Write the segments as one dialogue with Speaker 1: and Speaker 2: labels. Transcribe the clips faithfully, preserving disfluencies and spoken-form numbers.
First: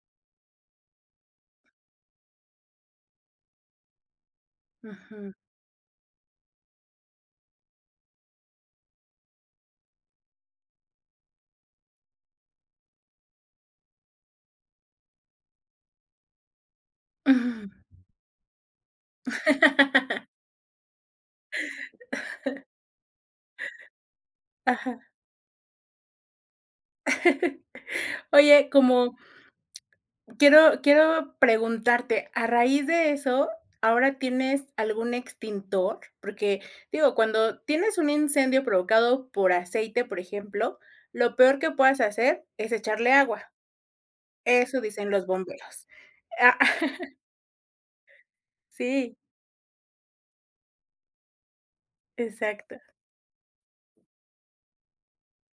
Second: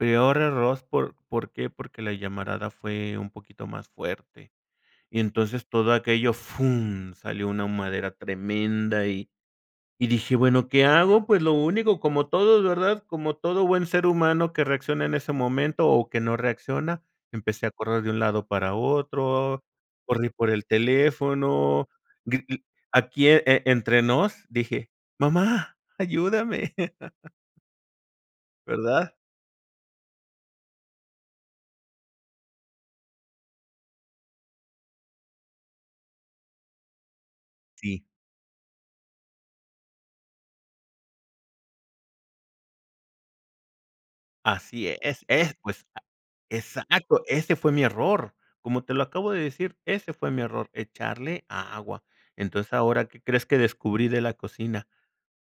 Speaker 1: Peor error por ¿por qué? Porque la llamarada fue un poquito más fuerte, y
Speaker 2: Ujú.
Speaker 1: entonces todo aquello fum, salió una humadera tremenda y y dije: "Bueno, ¿qué hago?" Pues lo único, como todos, ¿verdad? Como todo buen ser humano que reacciona en ese momento, o que no reacciona, empecé a correr de un lado para otro, corrí por el teléfono, g l aquí e entre nos, dije:
Speaker 2: Ajá.
Speaker 1: "Mamá ayúdame."
Speaker 2: Oye,
Speaker 1: ¿Verdad?
Speaker 2: como, quiero quiero preguntarte, a raíz de eso, ¿ahora tienes algún extintor? Porque, digo, cuando tienes
Speaker 1: Sí.
Speaker 2: un incendio provocado por aceite, por ejemplo, lo peor que puedas hacer es echarle agua. Eso
Speaker 1: Así
Speaker 2: dicen
Speaker 1: es
Speaker 2: los
Speaker 1: es pues,
Speaker 2: bomberos,
Speaker 1: a
Speaker 2: ah
Speaker 1: exacto, ese fue mi error, como te lo
Speaker 2: Sí.
Speaker 1: acabo de decir, ese fue mi error, echarle agua. Entonces,
Speaker 2: Exacto.
Speaker 1: ahora, ¿qué crees que descubrí de la cocina?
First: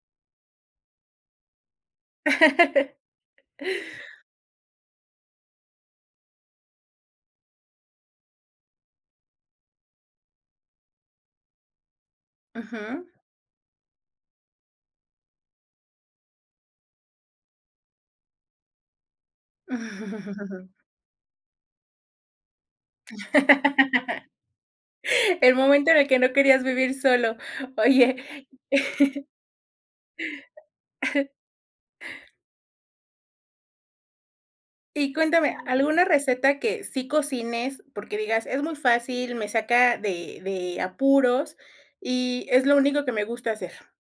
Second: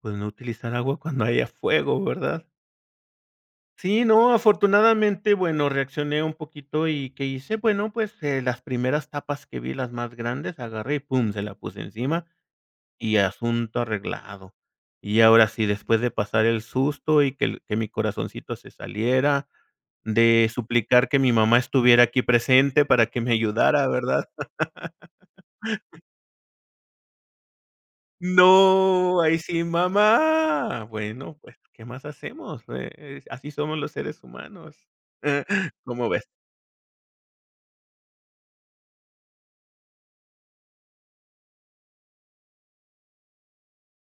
Speaker 1: Pues no utilizar agua cuando haya fuego, ¿verdad? ¿Sí, no?, afortunadamente, bueno, reaccioné un poquito y, ¿qué hice? Bueno, eh, pues, las primeras tapas que vi, las más grandes, agarré y pum, se la puse encima,
Speaker 2: Ujú.
Speaker 1: y asunto arreglado. Y ahora sí, después de pasar el susto, y que el que mi corazoncito se saliera, de suplicar que mi mamá estuviera aquí presente para que me ayudara, ¿verdad?
Speaker 2: El momento en el que no querías vivir solo, oye
Speaker 1: No, ahí sí, mamá. Bueno, pues, ¿qué más hacemos? E eh, así somos los seres humanos,
Speaker 2: Y cuéntame, ¿alguna
Speaker 1: ¿cómo ves?
Speaker 2: receta que sí cocines, porque digas, es muy fácil, me saca de de apuros, y es lo único que me gusta hacer?